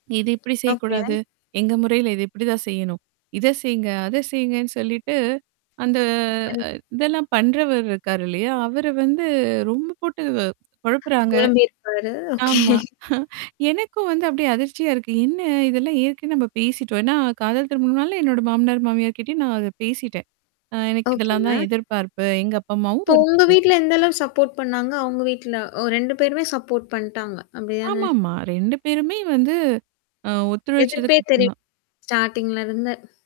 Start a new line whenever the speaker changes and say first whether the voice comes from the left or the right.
right: இது இப்பிடி
left: ஓகே.
right: செய்யக்கூடாது. எங்க முறையில இது இப்பிடிதான் செய்யணும். இத செய்ங்க, அத செய்ங்கன்னு சொல்லிட்டு, அந்த
left: ம்.
right: அ இதெல்லாம் பண்றவரு இருக்காரு இல்லயா? அவரு வந்து ரொம்ப போட்டு வ கொழப்புறாங்க.
left: கொழம்பியிருப்பாரு,
right: ஆமா.
left: ஓகே.
right: எனக்கும் வந்து அப்பிடியே அதிர்ச்சியா இருக்கு. என்ன? இதெல்லாம் ஏற்கனவே நம்ம பேசிட்டோம். ஏன்னா, காதல் திருமணம்னாலே என்னோட மாமனார், மாமியார்க்கிட்டயும் நான் அத பேசிட்டேன். ஆ எனக்கு இதெல்லாம்
left: ஓகேங்க.
right: தான் எதிர்பார்ப்பு. எங்க அப்பா, அம்மாவும்
left: இப்போ உங்க
right: [unintelligible]
left: வீட்ல எந்த அளவு சப்போர்ட் பண்ணாங்க? அவுங்க வீட்ல ஓ! 2 பேருமே சப்போர்ட் பண்ட்டாங்க. அப்பிடிதானே!
right: ஆமாமா, 2 பேருமே வந்து, அ
left: எதிர்ப்பே
right: ஒத்துழைச்சதுக்கு
left: தெரி
right: அப்புறம் தான்.
left: ஸ்டார்டிங்ல இருந்து.